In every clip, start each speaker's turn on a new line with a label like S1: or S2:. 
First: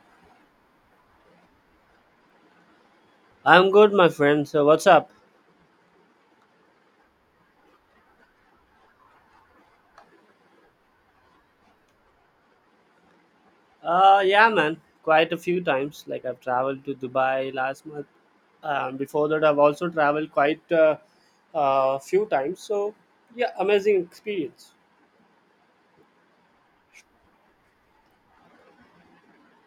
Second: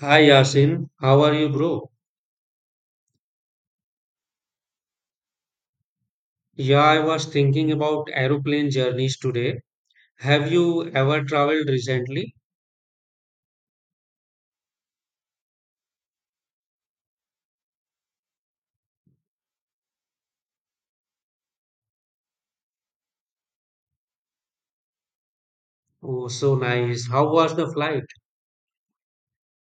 S1: Hi Yasin, how are you, bro?
S2: I'm good, my friend. So what's up?
S1: Yeah, I was thinking about aeroplane journeys today. Have you ever traveled recently?
S2: Yeah, man. Quite a few times. Like I've traveled to Dubai last month. Before that, I've also traveled quite a few times. So yeah, amazing experience.
S1: Oh, so nice. How was the flight?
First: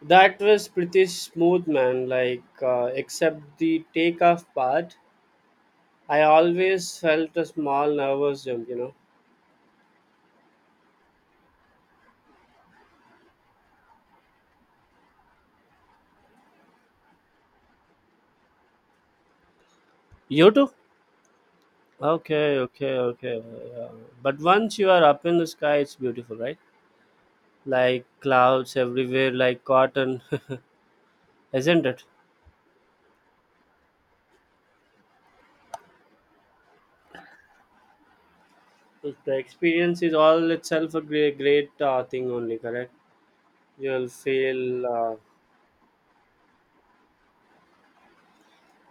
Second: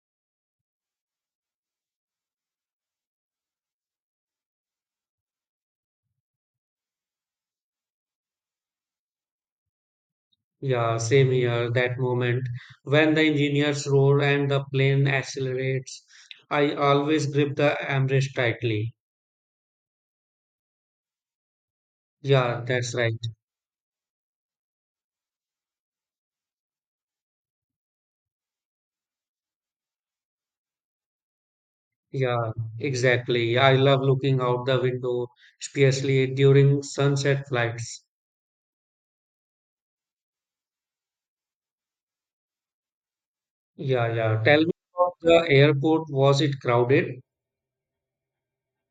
S2: That was pretty smooth, man. Like, except the takeoff part, I always felt a small nervous jump. You know.
S1: Yeah, same here, that moment when the engineers roar and the plane accelerates. I always grip the armrest tightly.
S2: You too. Okay,
S1: Yeah, that's
S2: okay,
S1: right.
S2: okay. Uh, but once you are up in the sky, it's beautiful, right? Like clouds everywhere, like cotton. Isn't it?
S1: Yeah, exactly. I love looking out the window, especially during sunset flights.
S2: The experience is all itself a great, great thing only, correct? You'll
S1: Yeah, yeah. Tell me
S2: feel.
S1: about the airport. Was it crowded?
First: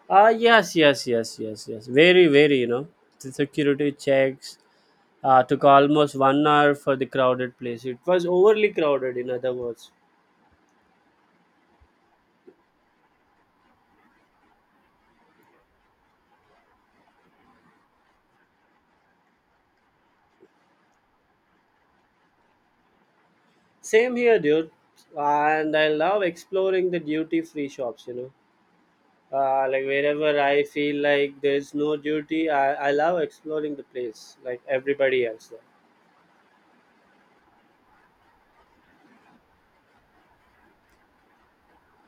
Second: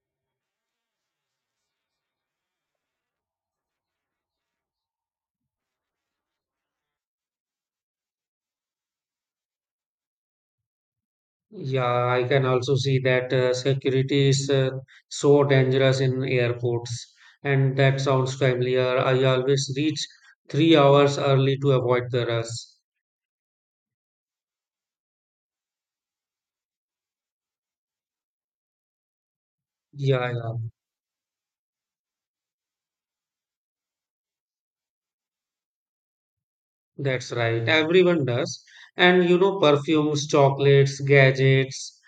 S2: Yes, yes, yes, yes, yes. Very, very. The security checks took almost 1 hour for the crowded place. It was overly crowded, in other words.
S1: Yeah, I can also see that security is so dangerous in airports, and that sounds familiar. I always reach 3 hours early to avoid the rush.
S2: Same here, dude. And I love exploring the duty free shops. Like
S1: Yeah,
S2: wherever
S1: yeah,
S2: I feel like there's no duty, I love exploring the place like everybody else there.
S1: that's right. Everyone does. And you know, perfumes, chocolates, gadgets.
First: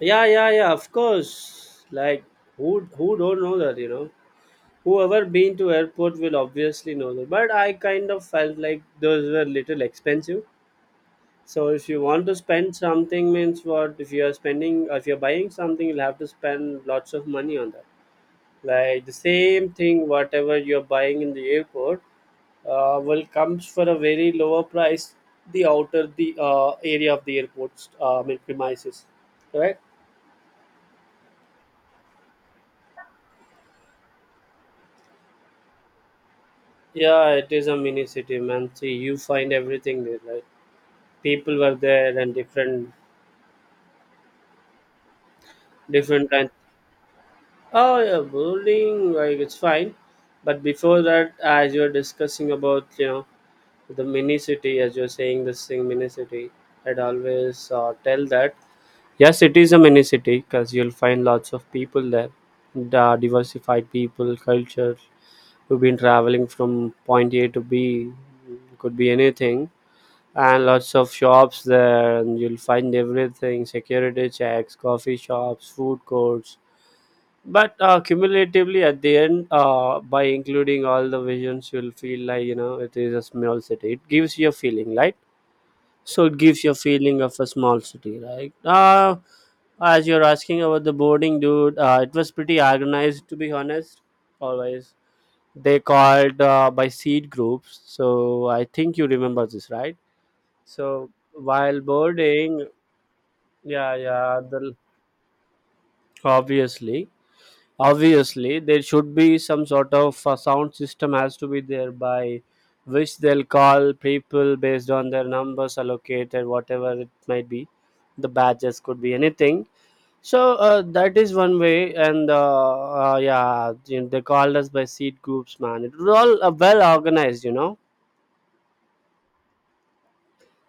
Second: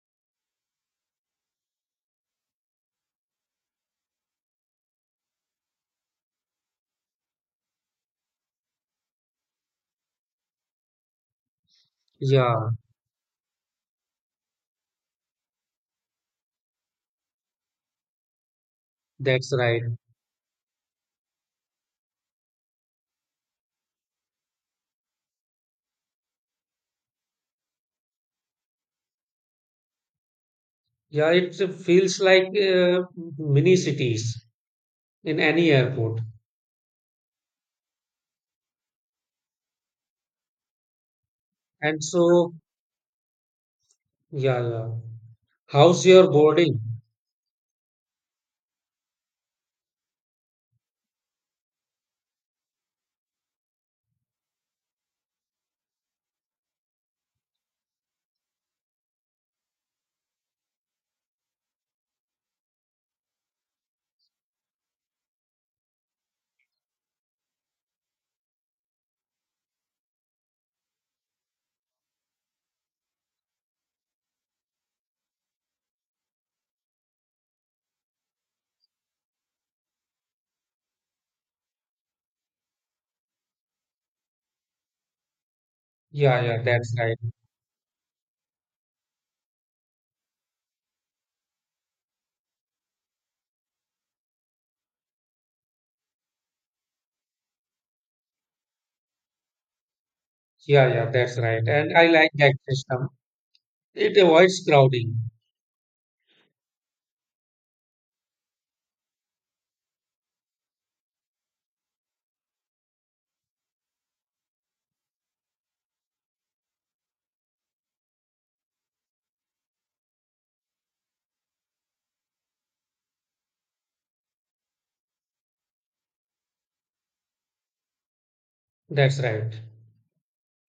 S2: Yeah, yeah, yeah. Of course. Like who don't know that, you know? Whoever been to airport will obviously know that. But I kind of felt like those were little expensive. So if you want to
S1: Yeah,
S2: spend something means what if you are spending if you're buying something, you'll have to spend lots of money on that. Like the
S1: that's
S2: same
S1: right.
S2: thing whatever you're buying in the airport will comes for a very lower price the outer the area of the airport, I mean premises. Right?
S1: Yeah, it feels like mini cities in any airport.
S2: Yeah, it is a mini city, man. See, you find everything there. Like people were
S1: And
S2: there and
S1: so,
S2: different,
S1: yeah, yeah. How's your
S2: different kinds.
S1: boarding?
S2: Oh yeah, bowling, like it's fine. But before that, as you were discussing about, you know, the mini city, as you're saying this thing, mini city, I'd always tell that yes, it is a mini city because you'll find lots of people there, the diversified people, cultures who've been traveling from point A to B, could be anything, and lots of shops there, and you'll find everything, security checks, coffee shops, food courts, but cumulatively at the end, by including all the visions you'll feel like, you know, it is a small city. It gives you a feeling, right? So it
S1: Yeah, yeah,
S2: gives you a
S1: that's right.
S2: feeling of a small city, right? As you're asking about the boarding, dude, it was pretty organized, to be honest. Always they called by seat groups, so I think you remember this, right?
S1: Yeah,
S2: So
S1: yeah, that's right.
S2: while
S1: And I like that
S2: boarding,
S1: system.
S2: yeah,
S1: It
S2: yeah,
S1: avoids
S2: the,
S1: crowding.
S2: obviously, obviously, there should be some sort of sound system has to be there by which they'll call people based on their numbers allocated, whatever it might be. The badges could be anything. So that is one way, and yeah, you know, they called us by seat groups, man. It was all well organized, you know,
S1: That's right.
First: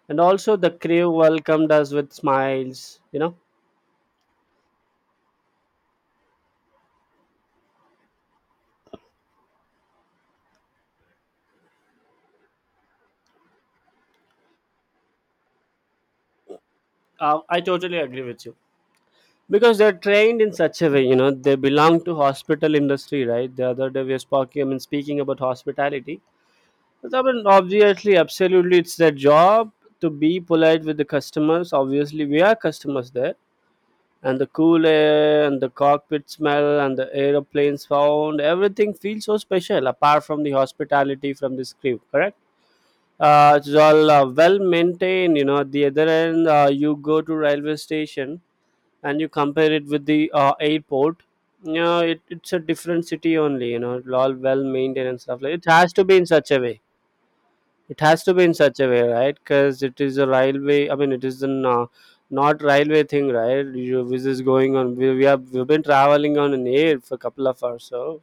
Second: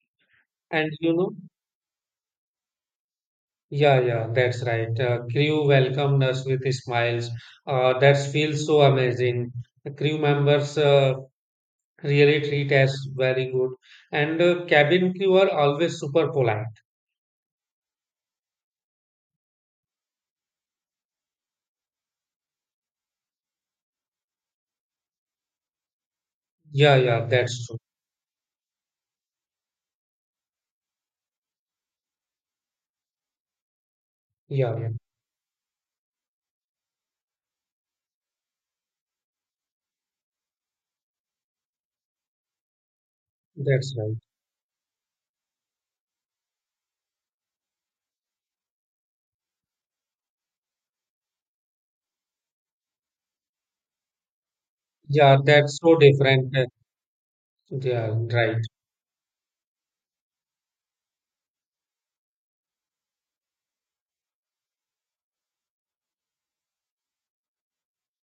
S2: and also the
S1: And
S2: crew
S1: you know,
S2: welcomed us with smiles.
S1: yeah, yeah, that's right. Crew welcomed us with smiles. That feels so amazing. The crew members really treat us very good. And cabin crew are always super polite.
S2: I totally agree with you. Because they're trained in such a way, you know, they belong to hospital industry, right? The other day we were speaking, I mean, speaking about hospitality, but
S1: Yeah,
S2: I
S1: yeah,
S2: mean,
S1: that's true.
S2: obviously absolutely it's their job to be polite with the customers, obviously we are customers there, and the
S1: Yeah,
S2: cool
S1: yeah,
S2: air and the cockpit smell and the aeroplanes sound, everything feels so special apart from the hospitality from the crew, correct? It's
S1: that's
S2: all
S1: right.
S2: well maintained, you know. At the other end, you go to railway station and you compare it with the airport. Yeah, it's a different city only, you know, all well maintained and
S1: Yeah,
S2: stuff. Like it
S1: that's
S2: has
S1: so
S2: to be in such
S1: different.
S2: a
S1: Uh,
S2: way. It
S1: yeah,
S2: has to be in
S1: right.
S2: such a way, right? Because it is a railway, I mean it is an not railway thing, right? You, this is going on, we've been traveling on an air for a couple of hours. So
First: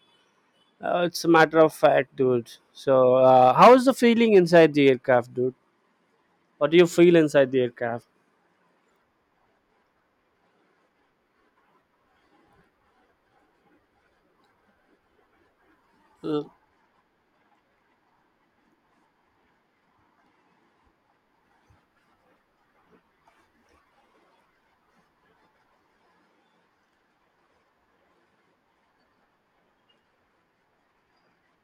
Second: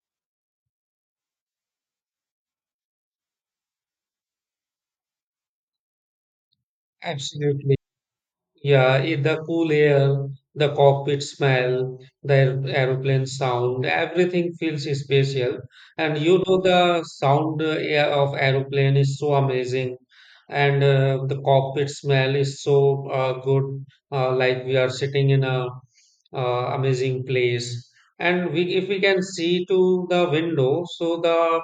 S2: it's a matter of fact, dude. So how's the feeling inside the aircraft, dude? What do you feel inside the
S1: Absolutely.
S2: aircraft?
S1: Yeah, if the cool air, the cockpit smell, the aeroplane sound, everything feels special. And you know the sound air of aeroplane is so amazing, and the cockpit smell is so good. Like we are sitting in a amazing place, and we if we can see to the window, so the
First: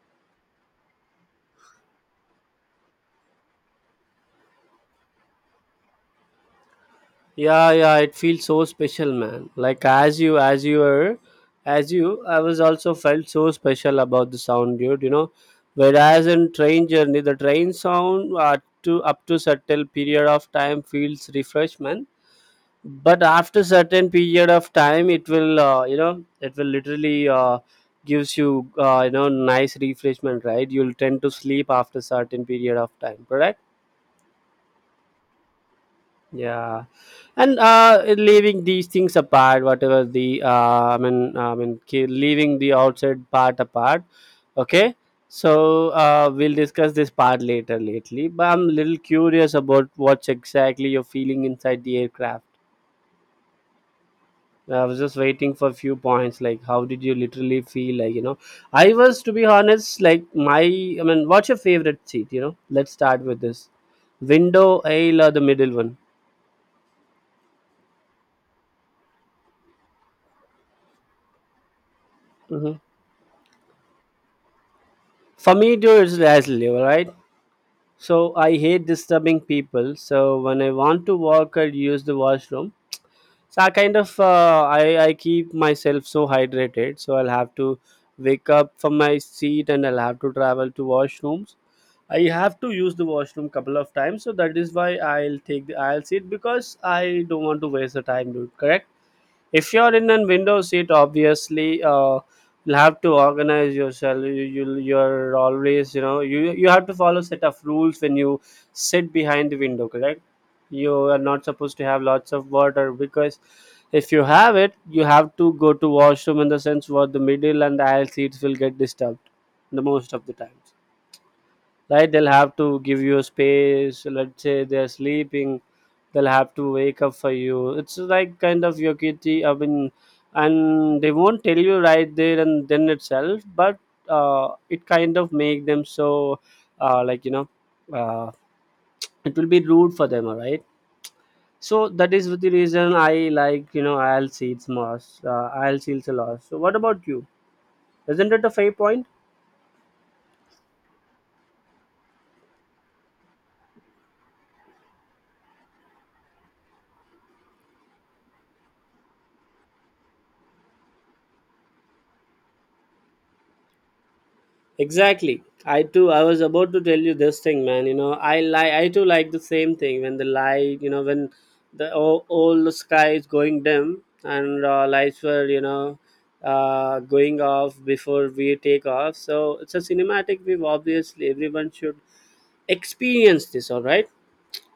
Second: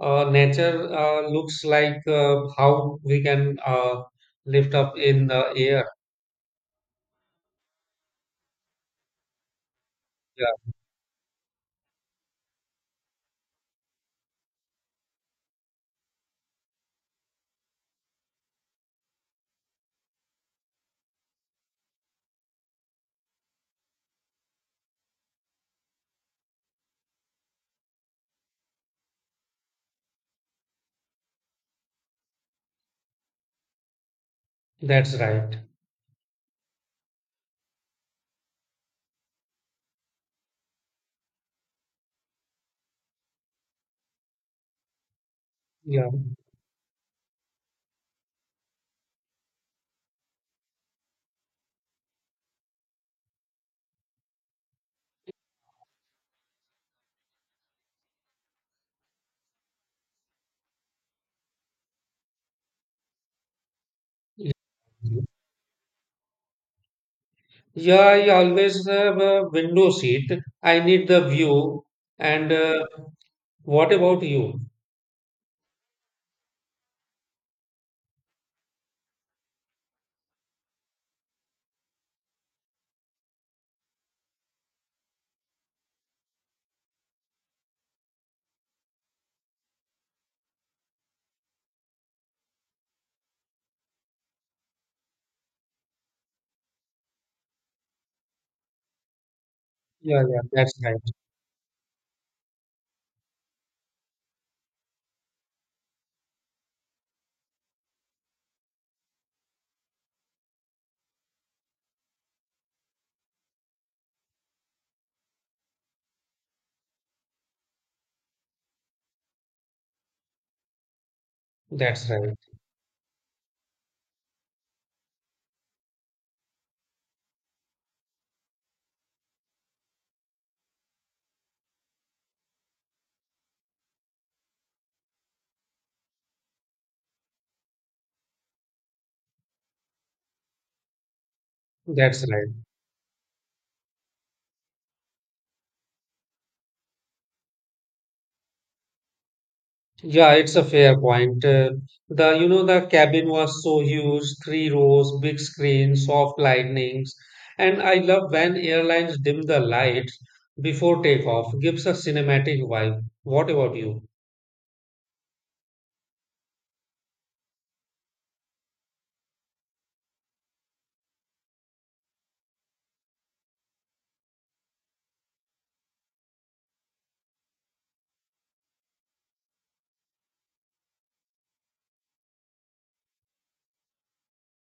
S1: nature looks like how we can lift up in the air.
S2: Yeah, yeah, it feels so special, man. Like as you
S1: Yeah.
S2: were, as you I was also felt so special about the sound, dude, you know. Whereas in train journey, the train sound, to up to certain period of time feels refreshment, but after certain period of time it will, you know, it will literally, gives you, you know, nice refreshment, right? You'll tend to sleep after certain period of time, correct?
S1: That's right.
S2: Yeah, and leaving these things apart, whatever the I mean, leaving the outside part apart. Okay, so
S1: Yeah.
S2: we'll discuss this part later, lately. But I'm a little curious about what's exactly you're feeling inside the aircraft. I was just waiting for a few points, like how did you literally feel, like, you know? I was, to be honest, like my, I mean, what's your favorite seat? You know, let's start with this, window, aisle, or the middle one.
S1: Yeah, I always have a window seat. I need the view. And
S2: Mm-hmm.
S1: what about you?
S2: For me, too, it's Leslie, right? So I hate disturbing people. So when I want to walk or use the washroom, so I kind of I keep myself so hydrated. So I'll have to wake up from my seat and I'll have to travel to washrooms. I have to use the washroom couple of times. So that is why I'll take the aisle seat because I don't want to waste the time, dude. Correct? If you're in a
S1: Yeah, yeah,
S2: window
S1: that's
S2: seat,
S1: right.
S2: obviously, you'll have to organize yourself. You're always, you know, you have to follow set of rules when you sit behind the window, correct? You are not supposed to have lots of water, because if you have it you have to go to washroom, in the sense what the middle and the aisle seats will get disturbed the most of the times,
S1: That's
S2: right? They'll
S1: right.
S2: have to give you a space, let's say they're sleeping, they'll have to wake up for you. It's like kind of your kitty, I mean, and they won't tell you right there and then itself, but it kind of make them so, like, you know, uh, it will be rude for them, all right? So that
S1: That's
S2: is
S1: right.
S2: the reason I, like, you know, I'll see it's more, I'll see it's a lot. So what about you? Isn't it a fair point?
S1: Yeah, it's a fair point. The you know the cabin was so huge, three rows, big screen, soft lightnings, and I love when airlines dim the lights before takeoff. Gives a cinematic vibe. What about you?
S2: Exactly. I too. I was about to tell you this thing, man. You know, I like. I too like the same thing when the light. You know, when the all the sky is going dim and lights were, you know, going off before we take off. So it's a cinematic view. Obviously, everyone should experience this. All right.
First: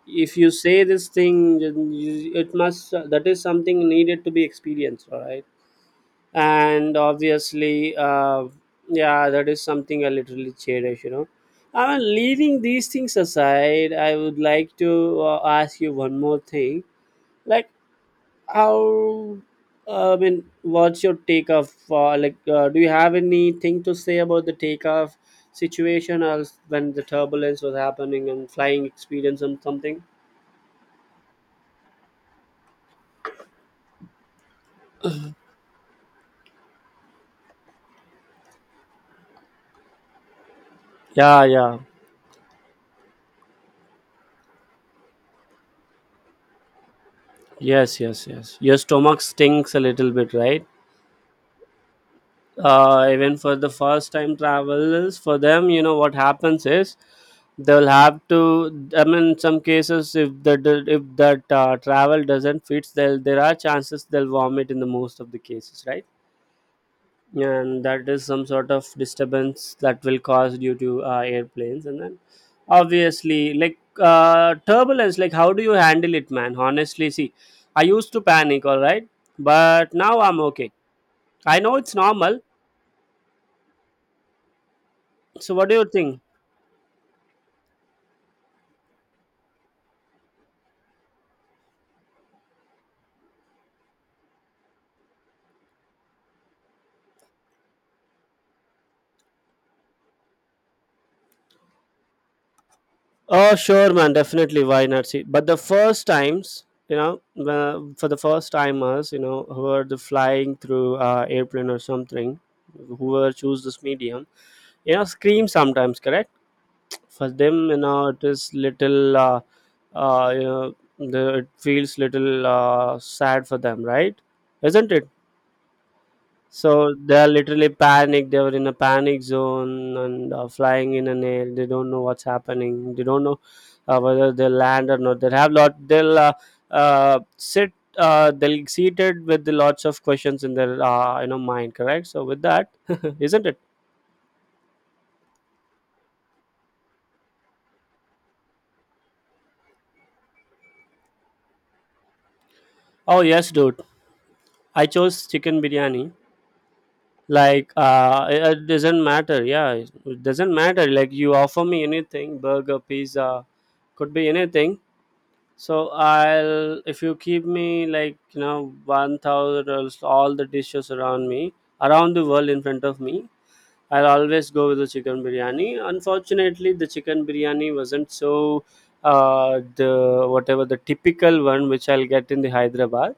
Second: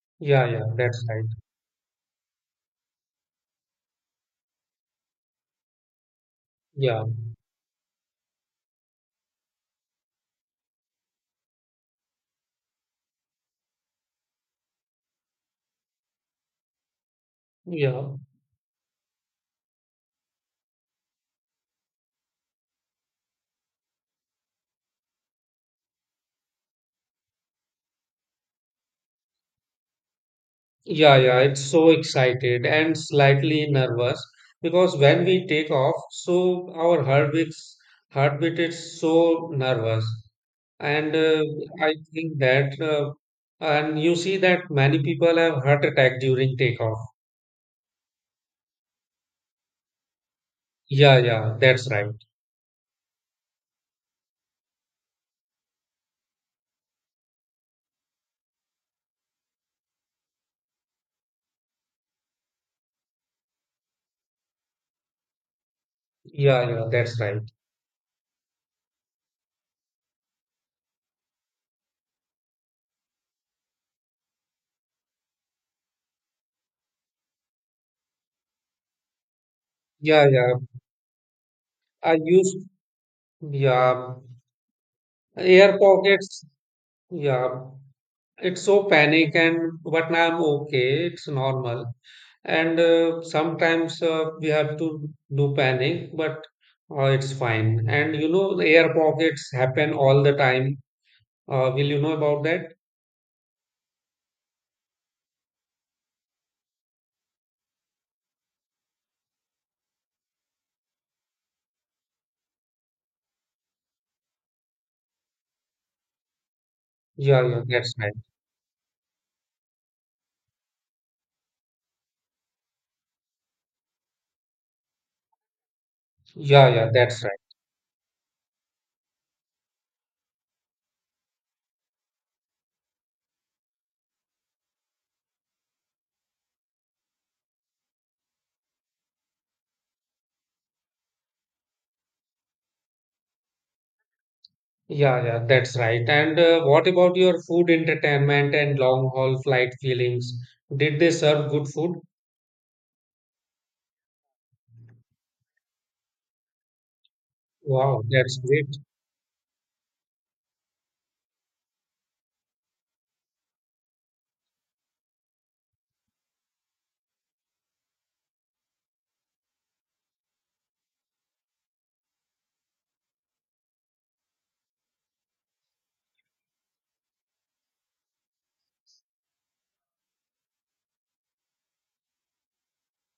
S2: If
S1: Yeah,
S2: you
S1: yeah,
S2: say
S1: that's
S2: this
S1: right.
S2: thing, then you, it must. That is something needed to be experienced. All right. And
S1: Yeah,
S2: obviously, yeah, that is something I literally cherish, you know. I mean, leaving these things aside, I would like to ask you one more thing, like
S1: yeah.
S2: how, I mean, what's your take of, like, do you have anything to say about the takeoff situation, or else when the turbulence was happening, and flying experience and something.
S1: Yeah, yeah, it's so excited and slightly nervous because when we take off, so our heartbeat is so nervous, and
S2: Yeah, yeah.
S1: I think that, and you see that many people have heart attack during takeoff.
S2: Yes, yes, yes, your stomach stinks a little bit, right?
S1: Yeah, yeah, that's right.
S2: Even for the first time travelers, for them, you know, what happens is they'll have to, I mean, in some cases if the, if that travel doesn't fit, they'll, there are chances they'll vomit in the most of the cases, right?
S1: Yeah, yeah, that's right.
S2: And that is some sort of disturbance that will cause due to airplanes. And then obviously, like turbulence, like how do you handle it, man? Honestly, see, I used to panic, all right? But now
S1: Yeah,
S2: I'm
S1: yeah,
S2: okay. I know it's
S1: I
S2: normal.
S1: used, yeah,
S2: So what do
S1: air
S2: you think?
S1: pockets. Yeah, it's so panic and but now I'm okay. It's normal. And sometimes we have to do panic, but it's fine, and you know the air pockets happen all the time. Will you know about that?
S2: Oh, sure, man. Definitely. Why not, see? But the first times, you know, for the first timers, you know, who are the flying through airplane or something, who are choose this medium, you know, scream sometimes, correct? For
S1: Yeah, yeah,
S2: them, you
S1: that's
S2: know,
S1: right.
S2: it is little, you know, the, it feels little sad for them, right? Isn't it?
S1: Yeah, yeah,
S2: So they
S1: that's
S2: are
S1: right.
S2: literally panicked. They were in a panic zone and flying in an air. They don't know what's happening. They don't know whether they'll land or not. They have lot. They'll sit. They'll seated with lots of questions in their, you know, mind. Correct. So with that, isn't it?
S1: Yeah, yeah, that's right. And what about your food, entertainment, and long haul flight feelings? Did they serve good food?
S2: Oh yes, dude. I chose chicken biryani. Like
S1: Wow, that's
S2: it
S1: great.
S2: doesn't matter. Yeah, it doesn't matter. Like you offer me anything, burger, pizza, could be anything. So I'll if you keep me like, you know, 1,000 or all the dishes around me around the world in front of me, I'll always go with the chicken biryani. Unfortunately, the chicken biryani wasn't so the whatever the typical one which I'll get in the Hyderabad.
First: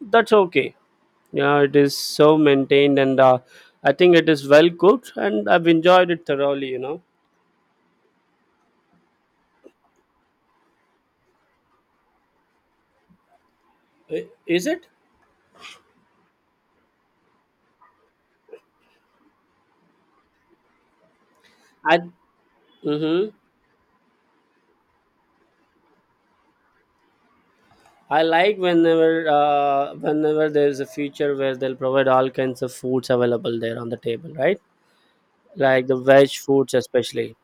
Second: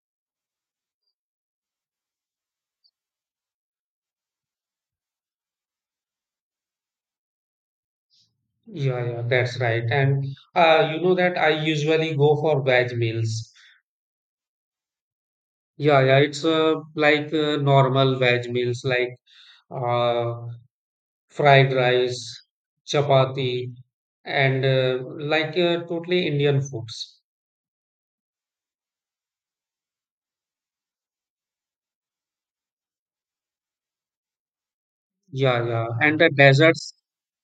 S2: That's okay. You know it is so maintained and I think it is well cooked and I've enjoyed it thoroughly.
S1: Yeah, yeah, that's right. And you know that I usually go for veg meals.
S2: I- is it?
S1: Yeah, yeah, it's like normal veg meals, like uh, fried
S2: I.
S1: rice,
S2: Mm-hmm.
S1: chapati, and like totally Indian foods.
S2: I like whenever there is a feature where they'll provide all kinds of foods available there on the table, right?
S1: Yeah, yeah.
S2: Like the
S1: And the
S2: veg foods
S1: desserts,
S2: especially.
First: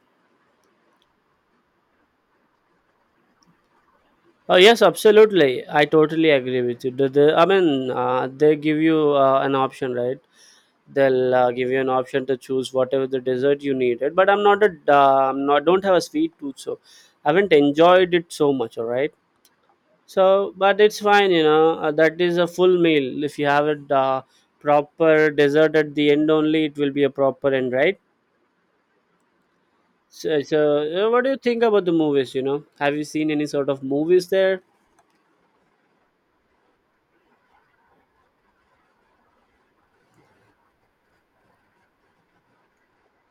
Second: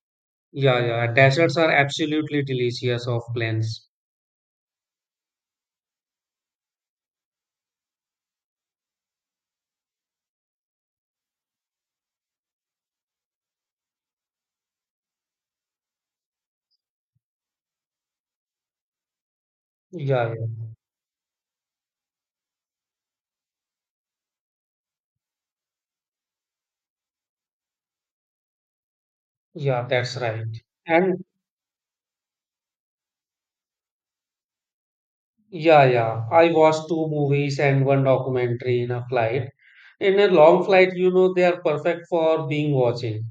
S1: yeah, yeah. Desserts are absolutely delicious off planes.
S2: Oh yes, absolutely. I totally agree with you. I mean, they give you an option, right? They'll give you an option to choose whatever the dessert you needed. But I'm not a I'm not don't have a sweet tooth, so I haven't enjoyed it so much. All right.
S1: Yeah,
S2: So,
S1: yeah,
S2: but it's fine, you know. That is a full meal. If you have it proper dessert at the end only, it will be a proper end, right?
S1: yeah, that's
S2: So,
S1: right.
S2: so uh, what
S1: And
S2: do you think about the movies? You know, have you seen any sort of movies there?
S1: yeah, yeah. I watched two movies and one documentary in a flight. In a long flight, you know, they are perfect for being watching.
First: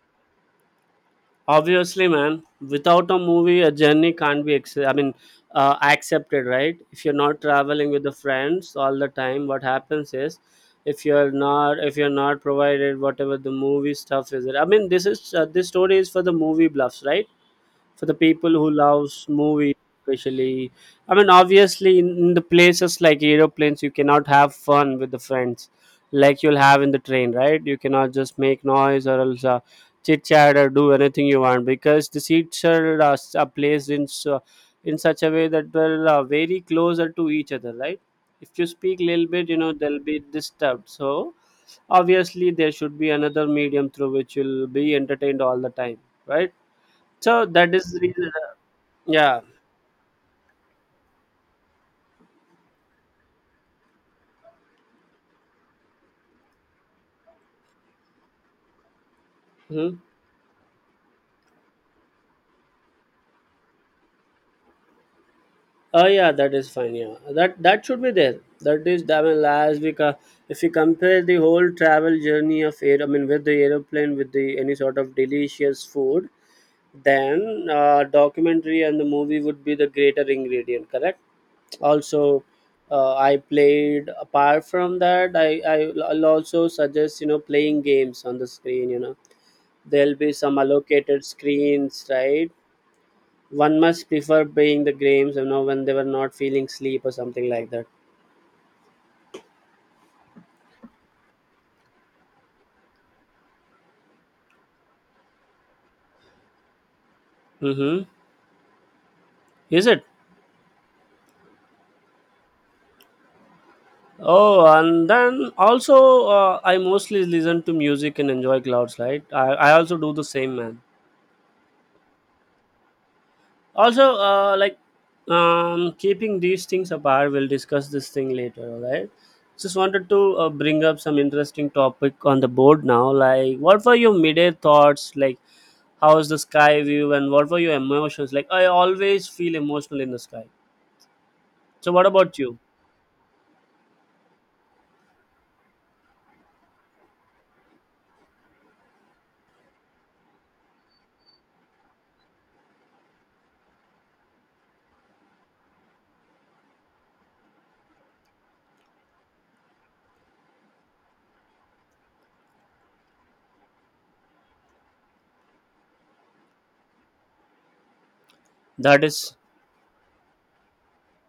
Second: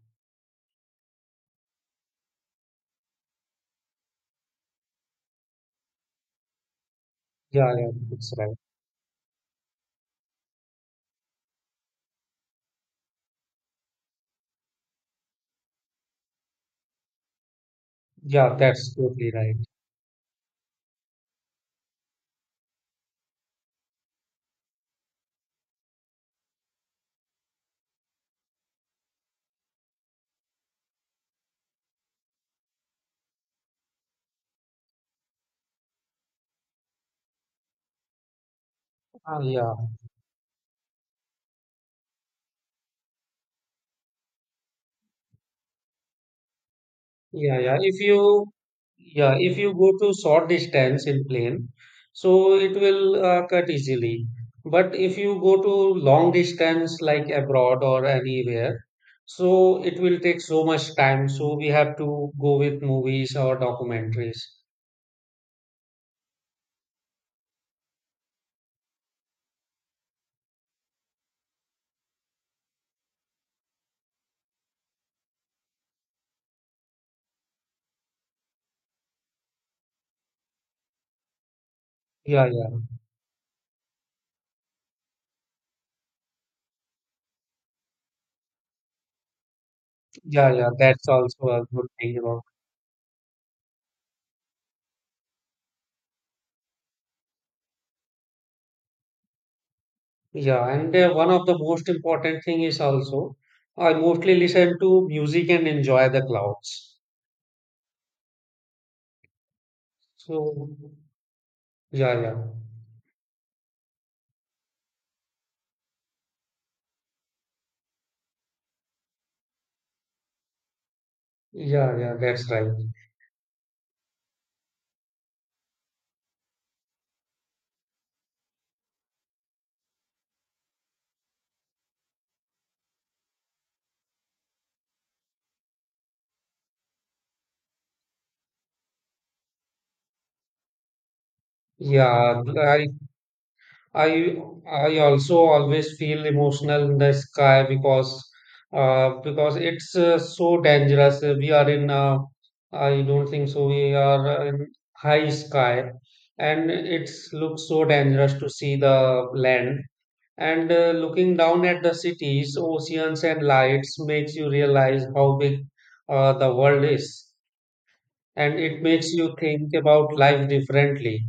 S2: Obviously, man. Without a movie, a journey can't be. I mean, accepted, right? If you're not
S1: Yeah, yeah,
S2: traveling with the
S1: that's right.
S2: friends all the time, what happens is, if you're not provided whatever the movie stuff is. I mean, this is this story is for the movie bluffs, right? For the people
S1: Yeah,
S2: who
S1: that's
S2: loves
S1: totally right.
S2: movies especially. I mean obviously in the places like aeroplanes, you cannot have fun with the friends like you'll have in the train, right? You cannot just make noise or else chit chat or do anything you want, because the seats are, are placed in so, in such a way that they're very closer to each other, right? If you speak a little
S1: Ah,
S2: bit, you
S1: yeah.
S2: know, they'll be disturbed, so obviously there should be another medium through which you'll be entertained all the time, right? So
S1: Yeah,
S2: that
S1: yeah.
S2: is
S1: If
S2: the reason
S1: you,
S2: uh,
S1: yeah,
S2: Yeah.
S1: if you go to short distance in plane, so it will cut easily. But if you go to long distance like abroad or anywhere, so
S2: Mm-hmm.
S1: it will take so much time. So we have to go with movies or documentaries.
S2: Oh yeah, that is fine. Yeah, that should be there. That is, I mean, if you compare the whole travel journey of air, I mean, with the aeroplane, with the any sort of delicious food, then documentary and the movie would be the greater ingredient. Correct. Also,
S1: Yeah, yeah,
S2: I played. Apart from that, I will also suggest, you know, playing games on the screen. You know, there'll be
S1: yeah,
S2: some
S1: yeah. That's
S2: allocated
S1: also a good
S2: screens,
S1: thing about.
S2: right? One must prefer playing the games, you know, when they were not feeling sleep or something like that.
S1: Yeah, and one of the most important thing is also I mostly listen to music and enjoy the clouds.
S2: Mm-hmm. Is it?
S1: So yeah, yeah.
S2: Oh, and then also I mostly listen to music and enjoy clouds, right? I also do the same, man.
S1: Yeah, yeah, that's right.
S2: Also, like keeping these things apart, we'll discuss this thing later, all right? Just wanted to bring up some interesting topic on the board now. Like, what were your midday thoughts? Like, how's the sky view, and what were your emotions? Like, I always feel emotional in the sky. So what about
S1: Yeah,
S2: you?
S1: I, I also always feel emotional in the sky because it's so dangerous. We are in, I don't think so. We are in high sky, and it's looks so dangerous to see the land. And looking down at the cities, oceans, and lights makes you realize how big the world is, and it
S2: That
S1: makes you
S2: is,
S1: think about life differently.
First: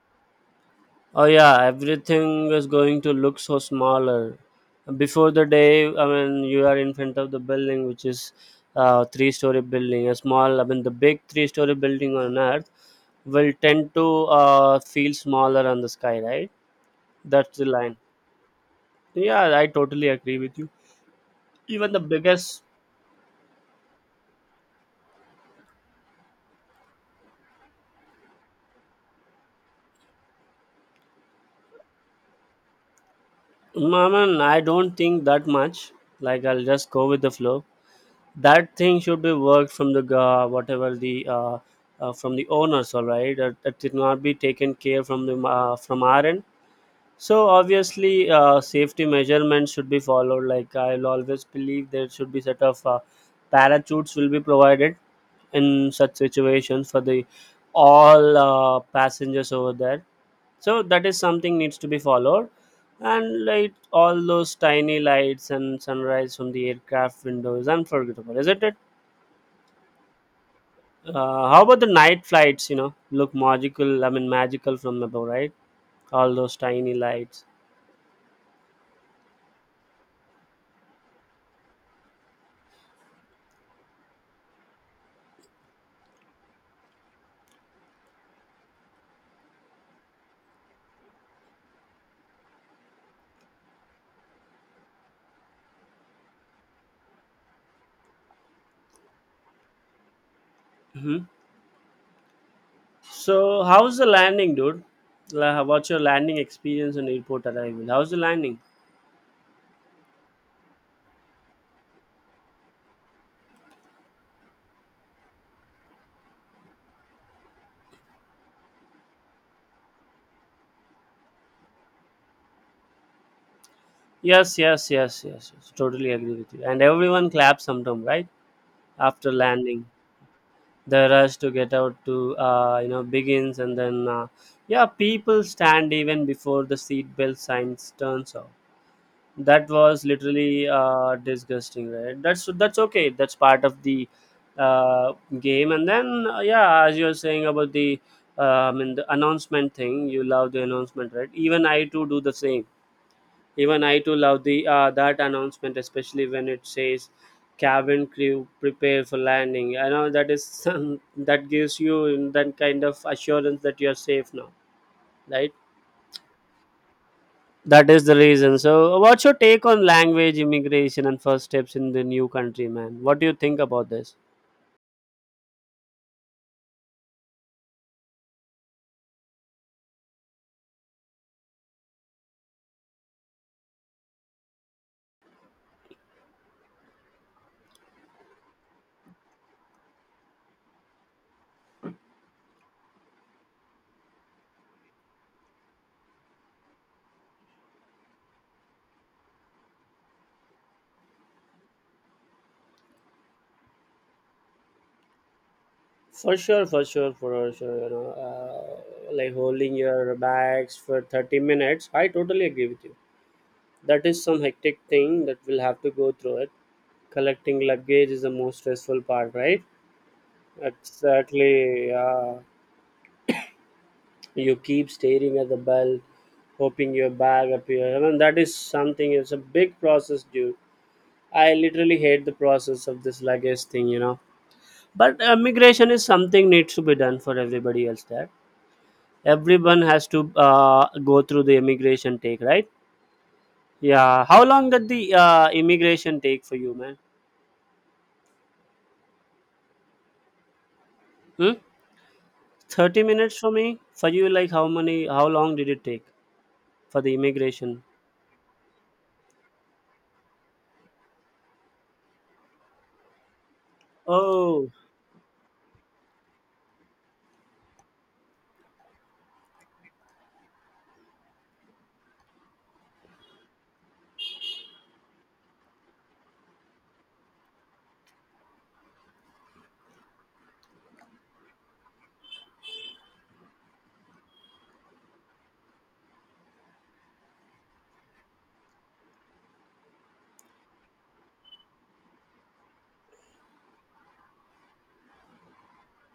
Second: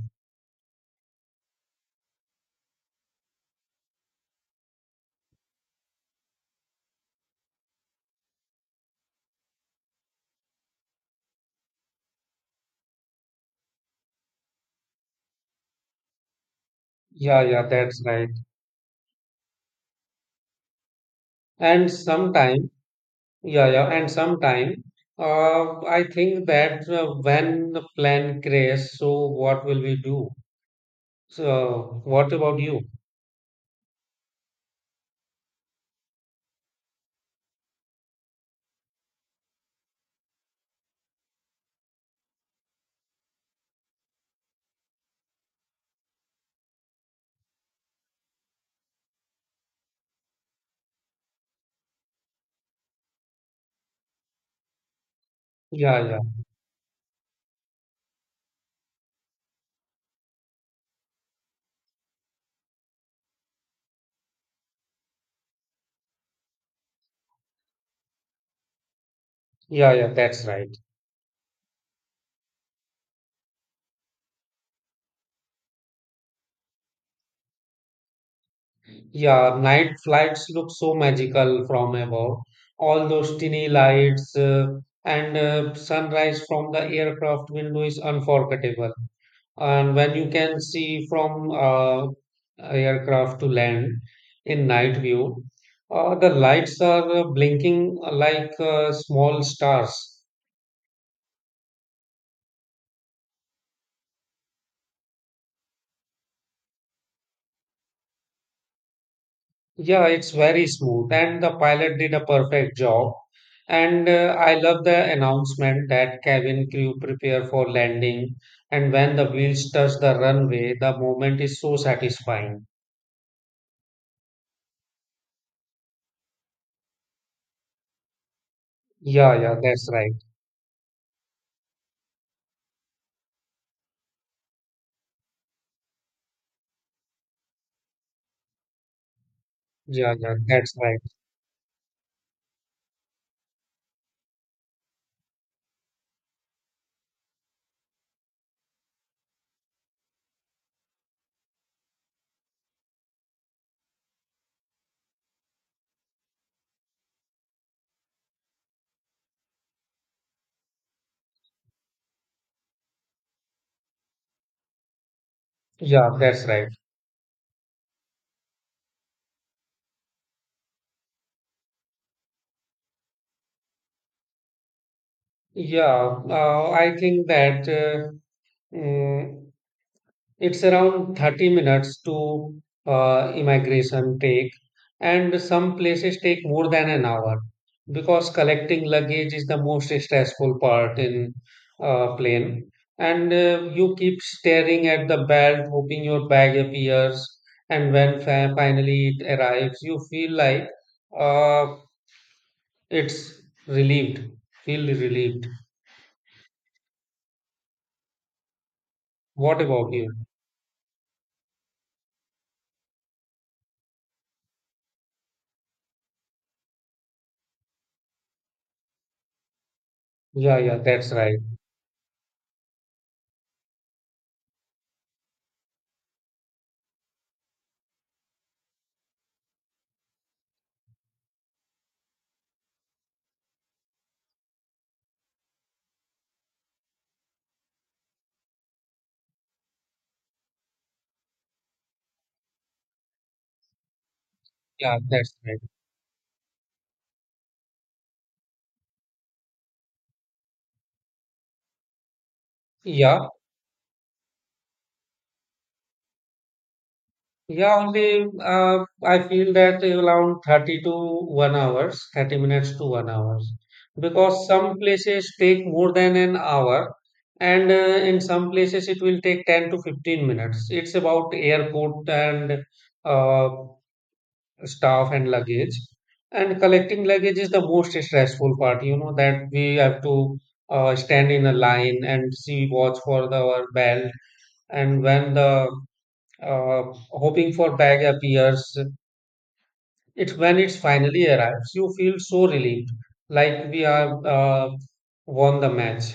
S2: oh yeah, everything is going to look so smaller. Before the day, I mean, you are in front of the building, which is three-story building. A small, I mean, the big three-story building on Earth will tend to feel smaller on the sky, right?
S1: Yeah,
S2: That's
S1: yeah,
S2: the line.
S1: that's right.
S2: Yeah, I totally agree with you.
S1: And
S2: Even the biggest.
S1: sometime, yeah, yeah, I think that when the plan crashes, so what will we do? So, what about you?
S2: Maman, I don't think that much. Like I'll just go with the flow. That thing should be worked from the whatever the from the owners. All right, that did not be taken care from the from our end. So obviously, safety measurements should be followed. Like I'll always believe there should be set of parachutes will be provided in
S1: Yeah,
S2: such
S1: yeah,
S2: situations for the all passengers over there. So that is something needs to be followed. And like all those tiny lights and sunrise from the aircraft window is unforgettable, isn't it?
S1: yeah, yeah, that's right.
S2: How about the night flights? You know, look magical, I mean magical from above, right? All those tiny lights.
S1: Yeah, night flights look so magical from above. All those tiny lights and sunrise from the aircraft window is unforgettable. And when you can see from aircraft to land in night view, the lights are blinking like small stars.
S2: Hmm. So how's the landing, dude? What's your landing experience on airport arrival? How's the landing?
S1: Yeah, it's very smooth, and the pilot did a perfect job. And I love the announcement that cabin crew prepare for landing, and when the wheels touch the runway, the moment is so satisfying.
S2: Yes, yes, yes, yes, yes. Totally agree with you. And everyone claps sometime, right, after
S1: Yeah, yeah,
S2: landing.
S1: that's right.
S2: The rush to get out to, you know, begins. And then yeah, people stand even before the seatbelt signs turns off. That was
S1: Yeah, yeah,
S2: literally
S1: that's right.
S2: disgusting, right? That's okay, that's part of the uh, game. And then yeah, as you were saying about the I mean the announcement thing, you love the announcement, right? Even I too do the same. Even I too love the that announcement, especially when it says cabin crew prepare for landing. I know that is some, that gives you that kind of assurance that you are safe now, right?
S1: Yeah, that's right.
S2: That is the reason. So, what's your take on language, immigration, and first steps in the new country, man? What do you think about this?
S1: Yeah, I think that mm, it's around 30 minutes to immigration take, and some places take more than an hour because collecting luggage is the most stressful part in plane. And you keep staring at the belt, hoping your bag appears, and when fa finally it arrives, you feel like uh, it's relieved. Feel relieved.
S2: For sure, for sure, for sure. You know, like
S1: What
S2: holding
S1: about you?
S2: your bags for 30 minutes. I totally agree with you. That is some hectic thing that we'll have to go through it. Collecting luggage is the most stressful part, right?
S1: Yeah, yeah, that's right.
S2: Exactly. Yeah. You keep staring at the belt, hoping your bag appears. I mean, that is something. It's a big process, dude. I literally hate the process of this luggage thing, you know. But immigration is something needs to be done for everybody else. That everyone has to go through the immigration take, right? Yeah. How long did
S1: Yeah,
S2: the
S1: that's right.
S2: immigration take for you, man? Hmm? 30
S1: Yeah,
S2: minutes for me. For you, like how many? How long did it take for the
S1: yeah,
S2: immigration?
S1: only I feel that around 30 to 1 hours, 30 minutes to 1 hours. Because
S2: Oh,
S1: some places take more than an hour, and in some places it will take 10 to 15 minutes. It's about airport and uh, staff and luggage. And collecting luggage is the most stressful part, you know, that we have to stand in a line and see, watch for our belt, and when the uh, hoping for bag appears, it's when it's finally arrives, you feel so relieved, like we have won the match.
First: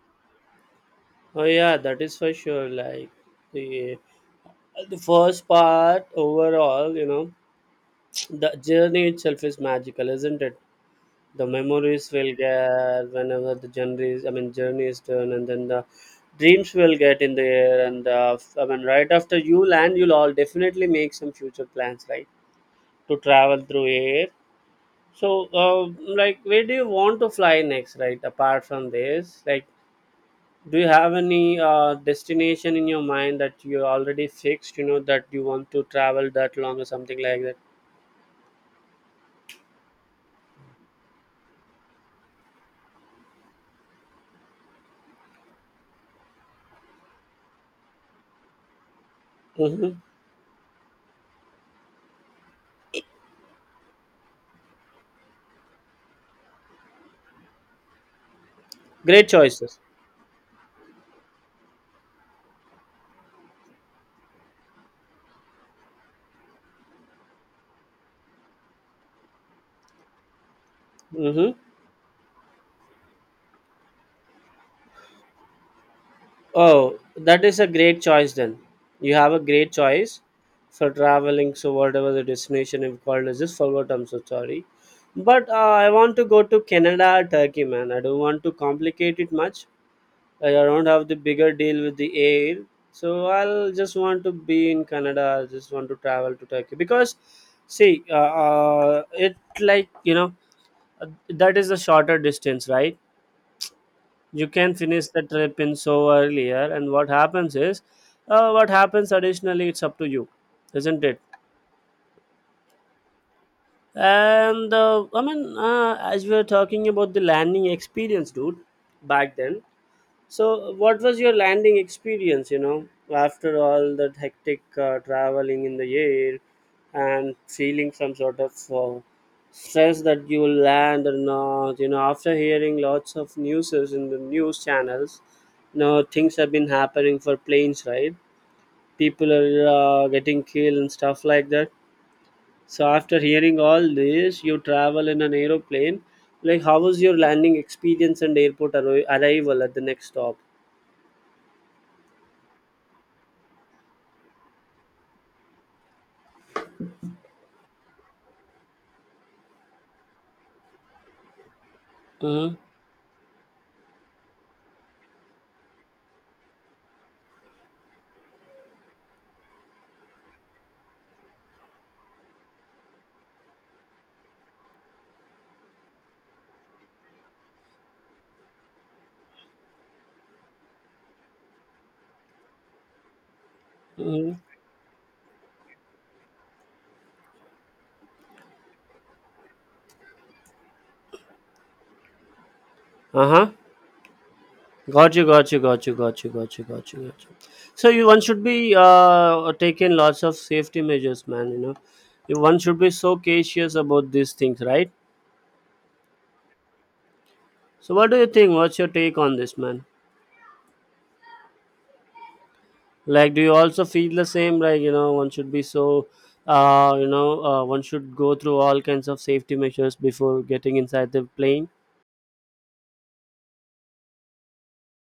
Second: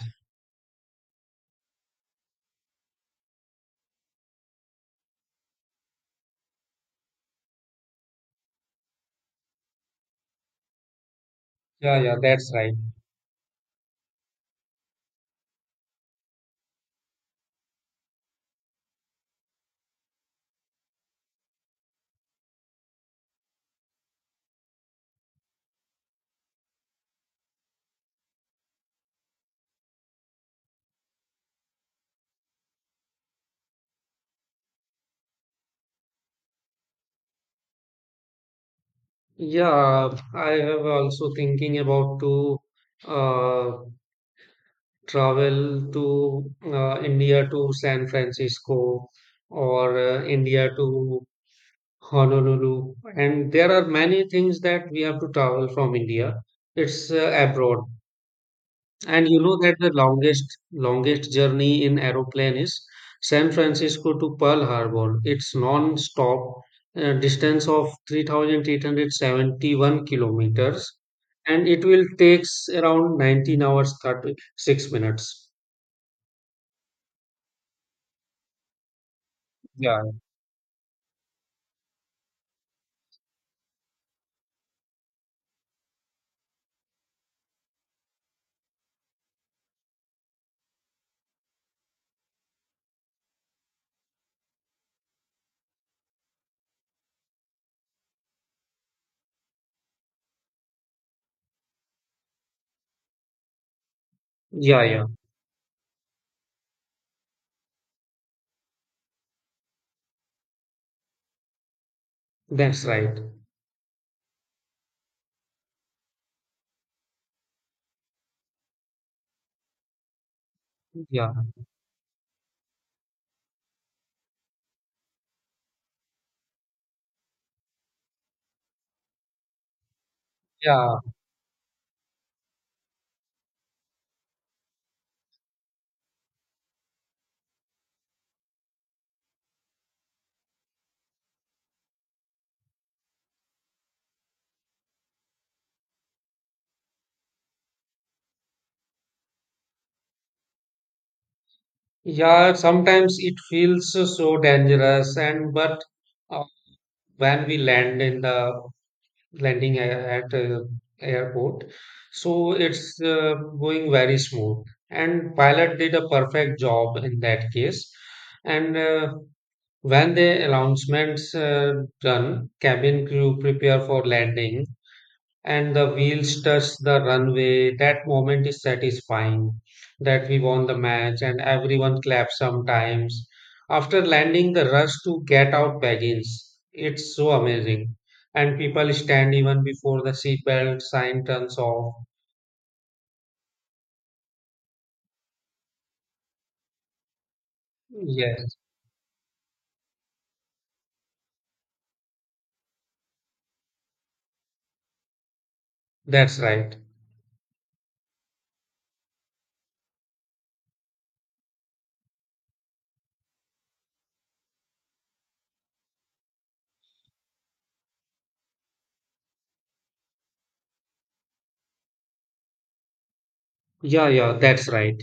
S2: oh yeah, that is for sure. Like the the first part overall, you know, the journey itself is magical, isn't it? The
S1: Yeah,
S2: memories
S1: yeah,
S2: will
S1: that's right.
S2: get whenever the journey is, I mean, journey is done, and then the dreams will get in the air. And I mean, right after you land, you'll all definitely make some future plans, right? To travel through air. So, like, where do you want to fly next, right? Apart from this, like do you have any destination in your mind that you already fixed, you know, that you want to travel that long or something like that?
S1: Yeah, I have also thinking about to uh, travel to India to San Francisco, or
S2: Hmm.
S1: India to Honolulu, and there are many things that we have to travel from India. It's abroad. And
S2: Great
S1: you know that
S2: choices.
S1: the longest journey in aeroplane is San Francisco to Pearl Harbor. It's non-stop distance of 3,871 kilometers,
S2: Hmm.
S1: and it will takes around 19 hours 36 minutes.
S2: Oh, that is a great choice then. You have a great
S1: Yeah,
S2: choice for traveling. So whatever the destination you've called is just forward, I'm so sorry. But I want to go to Canada, Turkey, man. I don't want to complicate it much. Like I don't have the bigger deal with the air. So I'll just want to be in Canada. I just want to travel to Turkey because, see, it like, you know, that is a shorter distance, right? You can
S1: yeah, yeah.
S2: finish the trip in so earlier, and what happens is, what happens additionally, it's up to you, isn't it?
S1: That's right.
S2: And I mean, as we were talking about the landing experience, dude, back then. So, what was
S1: Yeah,
S2: your landing experience, you know, after all that hectic traveling in the air and feeling some sort of stress that you will
S1: yeah,
S2: land or not? You know, after hearing lots of newses in the news channels, you know, things have been happening for planes, right? People are getting killed and stuff like that. So, after hearing all this, you travel in an aeroplane. Like, how was your landing experience and arrival at the next stop?
S1: yeah. Sometimes it feels so dangerous, and but uh, when we land in the landing at airport, so
S2: Hmm.
S1: it's going very smooth, and pilot did a perfect job in that case. And when the announcements done, cabin crew prepare for landing, and the wheels touch the runway. That moment is satisfying that we won the match, and everyone claps sometimes. After
S2: Mm.
S1: landing, the rush to get out begins. It's so amazing. And people stand even before the seatbelt sign turns off.
S2: Uh-huh. Got you, got you, got you, got you, got you, got you, got you. So you one should
S1: Yes,
S2: be taking lots of safety measures, man, you know. One should be so cautious about these things, right?
S1: that's right.
S2: So what do you think? What's your take on this, man? Like, do you also feel the same? Like, you know, one should be so one should go through all kinds of safety measures before getting inside the plane.
S1: Yeah, yeah, that's right.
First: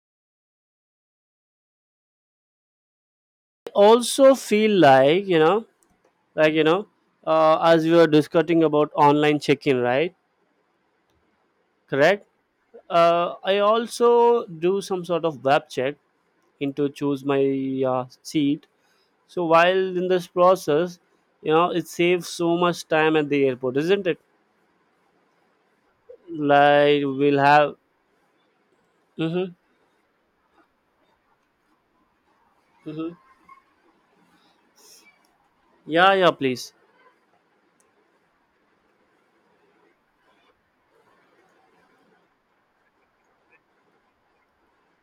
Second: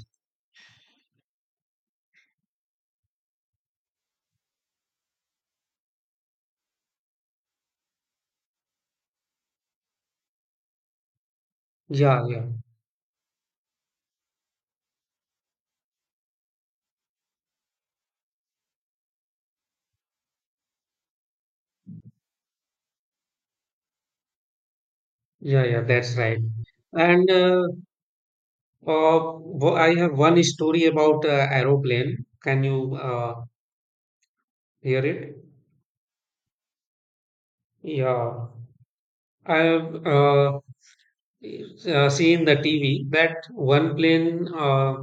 S2: Also feel like, you know, as we were discussing about online check-in, right?
S1: Yeah,
S2: Correct.
S1: yeah,
S2: I also do some sort of web check into choose my seat. So while in this process, you know, it saves so much time at the airport, isn't it?
S1: yeah, yeah, that's right.
S2: Like
S1: And
S2: we'll have. Mm-hmm,
S1: I have one story about aeroplane. Can you
S2: mm-hmm.
S1: hear it?
S2: Yeah, yeah, please.
S1: Yeah, I have seen the TV that one plane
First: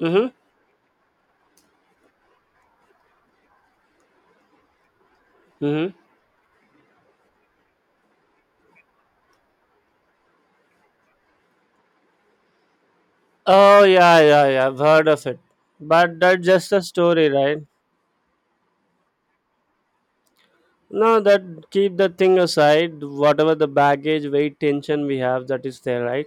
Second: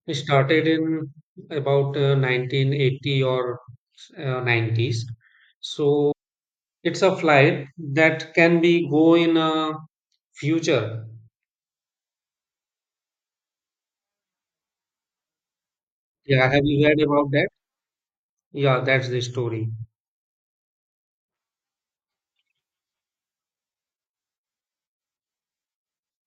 S2: Mm-hmm,
S1: started in about 1980 or 90s.
S2: mm-hmm.
S1: So it's a flight that can be go in future.
S2: Oh yeah, yeah, yeah. I've heard of it, but that's
S1: Yeah, have
S2: just a
S1: you heard about
S2: story,
S1: that?
S2: right?
S1: Yeah, that's the story.
S2: No, that keep the thing aside. Whatever the baggage, weight, tension we have, that is there, right?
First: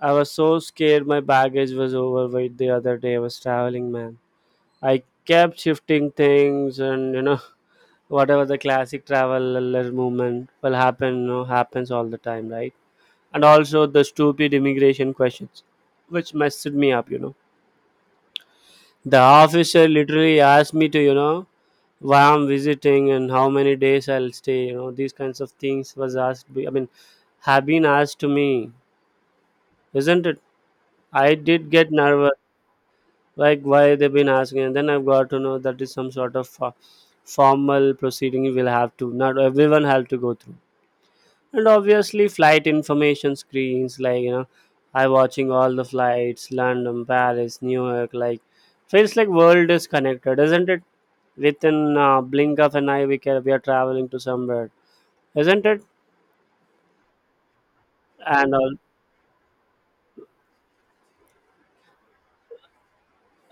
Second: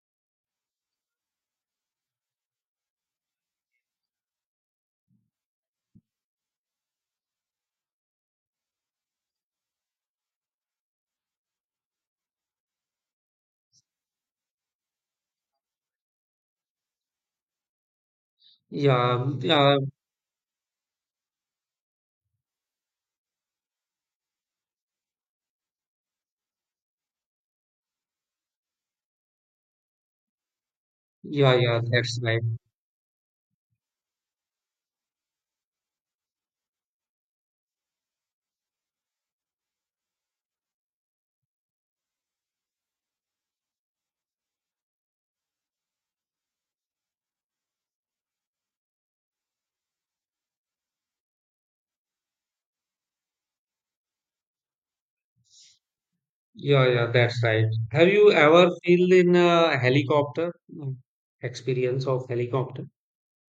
S2: I was so scared my baggage was overweight the other day I was traveling, man. I kept shifting things, and you know, whatever the classic traveler movement will happen, you know, happens all the time, right? And also the stupid immigration questions, which messed me up, you know. The
S1: Yeah, yeah,
S2: officer literally asked me to, why I'm visiting and how many days I'll stay, these kinds of things was asked. I mean, have been asked to me, isn't it? I
S1: yeah,
S2: did
S1: yeah,
S2: get
S1: that's
S2: nervous
S1: right.
S2: like why they've been asking, and then I've got to know that is some sort of formal proceeding you will have to, not everyone have to go through. And obviously flight information screens, like you know, I watching all the flights, London, Paris, New York. Like, feels like world is connected, isn't it? Within blink of an eye, we can, we are traveling to somewhere, isn't it?
S1: Yeah, yeah, that's right. Have you
S2: And all.
S1: ever feel in a helicopter? Experience of helicopter?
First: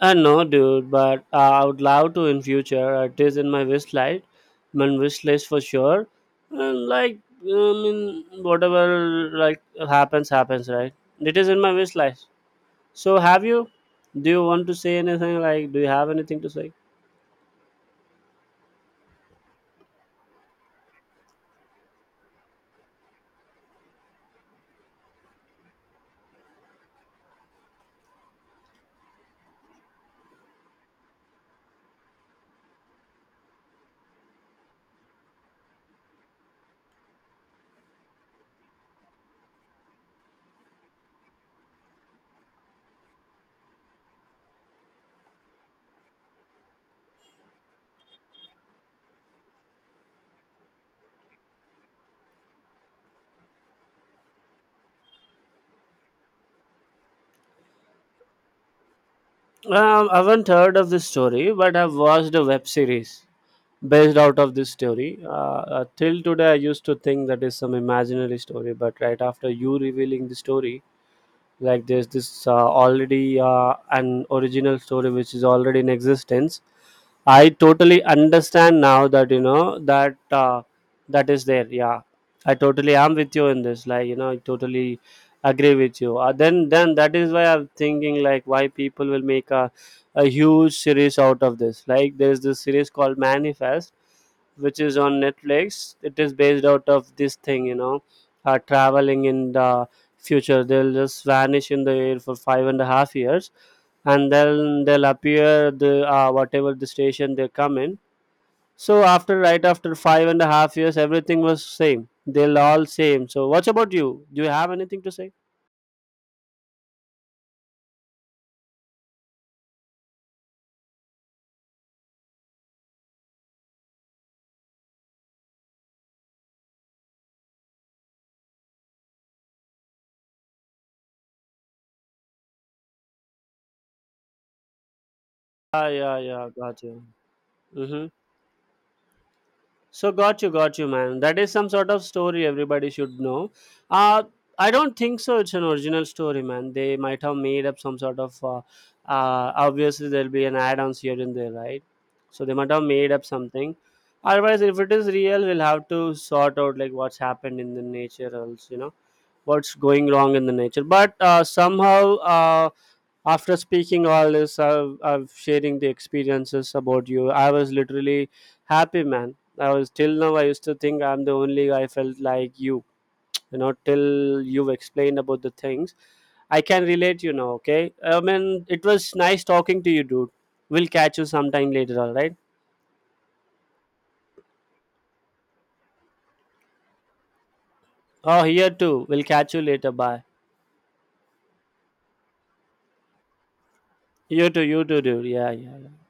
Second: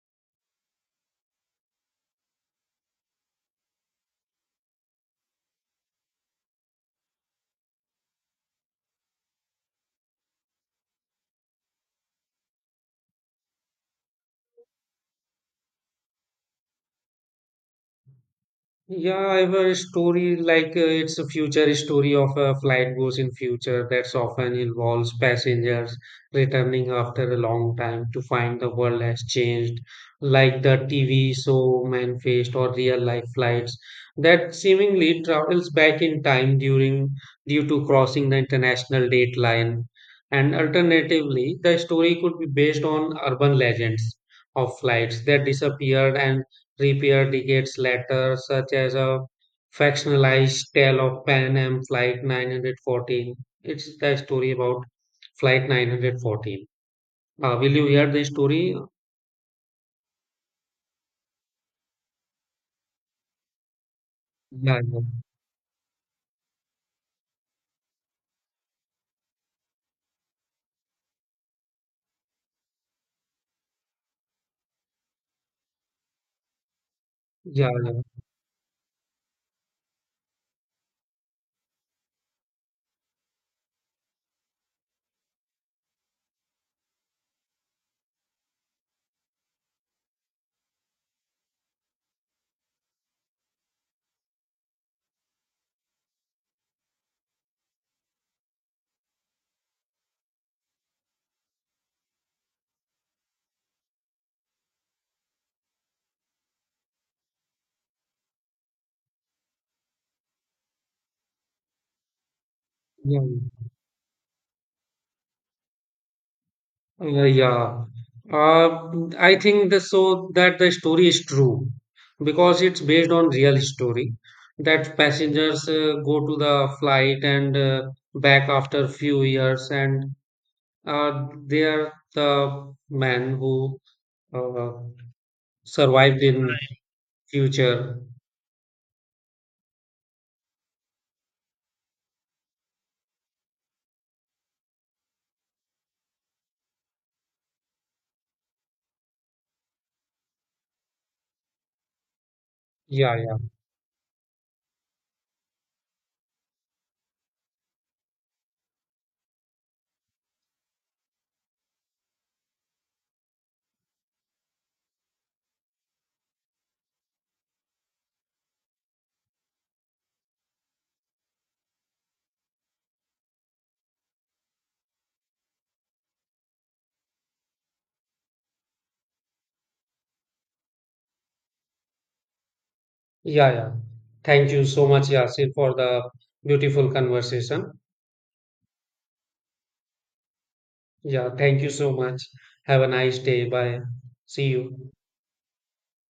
S2: No, dude, but I would love to in future. It is in my wish list for sure. And like, I mean, whatever like happens, happens, right? It is in my wish list. So, have you? Do you want to say anything? Like, do you have anything to say?
S1: Yeah, I have a story like it's a future story of a flight goes in future that's often involves passengers returning after a long time to find the world has changed, like the TV show Manifest or real life flights that seemingly travels back in time during due to crossing the international date line. And alternatively, the story could be based on urban legends of flights that disappeared and reappear decades later, such as a factionalized tale of Pan Am Flight 914. It's the story about Flight 914. Will you hear the story?
S2: I haven't heard of this story, but I've watched a web series based out of this
S1: Yeah, yeah,
S2: story. Till today, I used to think that is some imaginary story, but right after you revealing the story, like there's this already an original story which is already in existence. I
S1: yeah,
S2: totally understand now that you know that that is there, yeah. I totally am with you in this, like you know, I totally agree with you. Then that is why I'm thinking, like why people will make a huge series out of this. Like there is this series called Manifest, which is on Netflix. It is based out of this thing, you know. Traveling in the future, they'll just vanish in the air for five and a half years, and then they'll appear the whatever the station they come in. So after, right after five and a half years, everything was same, they'll all
S1: yeah. Yeah.
S2: same. So
S1: Yeah.
S2: what about you? Do you have anything to say?
S1: Yeah. Uh, I think the, so that the story is true because it's based on real story that passengers go to the flight and back after few years, and they are the men who uh,
S2: Ah, yeah,
S1: survived in.
S2: yeah,
S1: Right.
S2: gotcha.
S1: Future.
S2: Mm-hmm. So got you, man. That is some sort of story everybody should know. Uh, I don't think so. It's an original story, man. They might have made up some sort of. Obviously, there'll be an add-ons here and there, right? So they might have made
S1: Yeah,
S2: up
S1: yeah,
S2: something. Otherwise, if it is real, we'll have to sort out like what's happened in the nature, else you know what's going wrong in the nature. But somehow after speaking all this, I've sharing the experiences about you, I was literally happy, man. I was, till now I used to think I'm the only guy felt like you know, till you've explained about the things, I can relate, you know. Okay, I mean it was nice talking to you, dude. We'll catch you sometime later, all right?
S1: yeah, yeah. Thank you so much, Yasir, for the beautiful conversation.
S2: Oh, here too, we'll catch you later, bye.
S1: Yeah, thank you so much. Have a nice day. Bye. See
S2: You too, you
S1: you.
S2: too, dude. Yeah, yeah.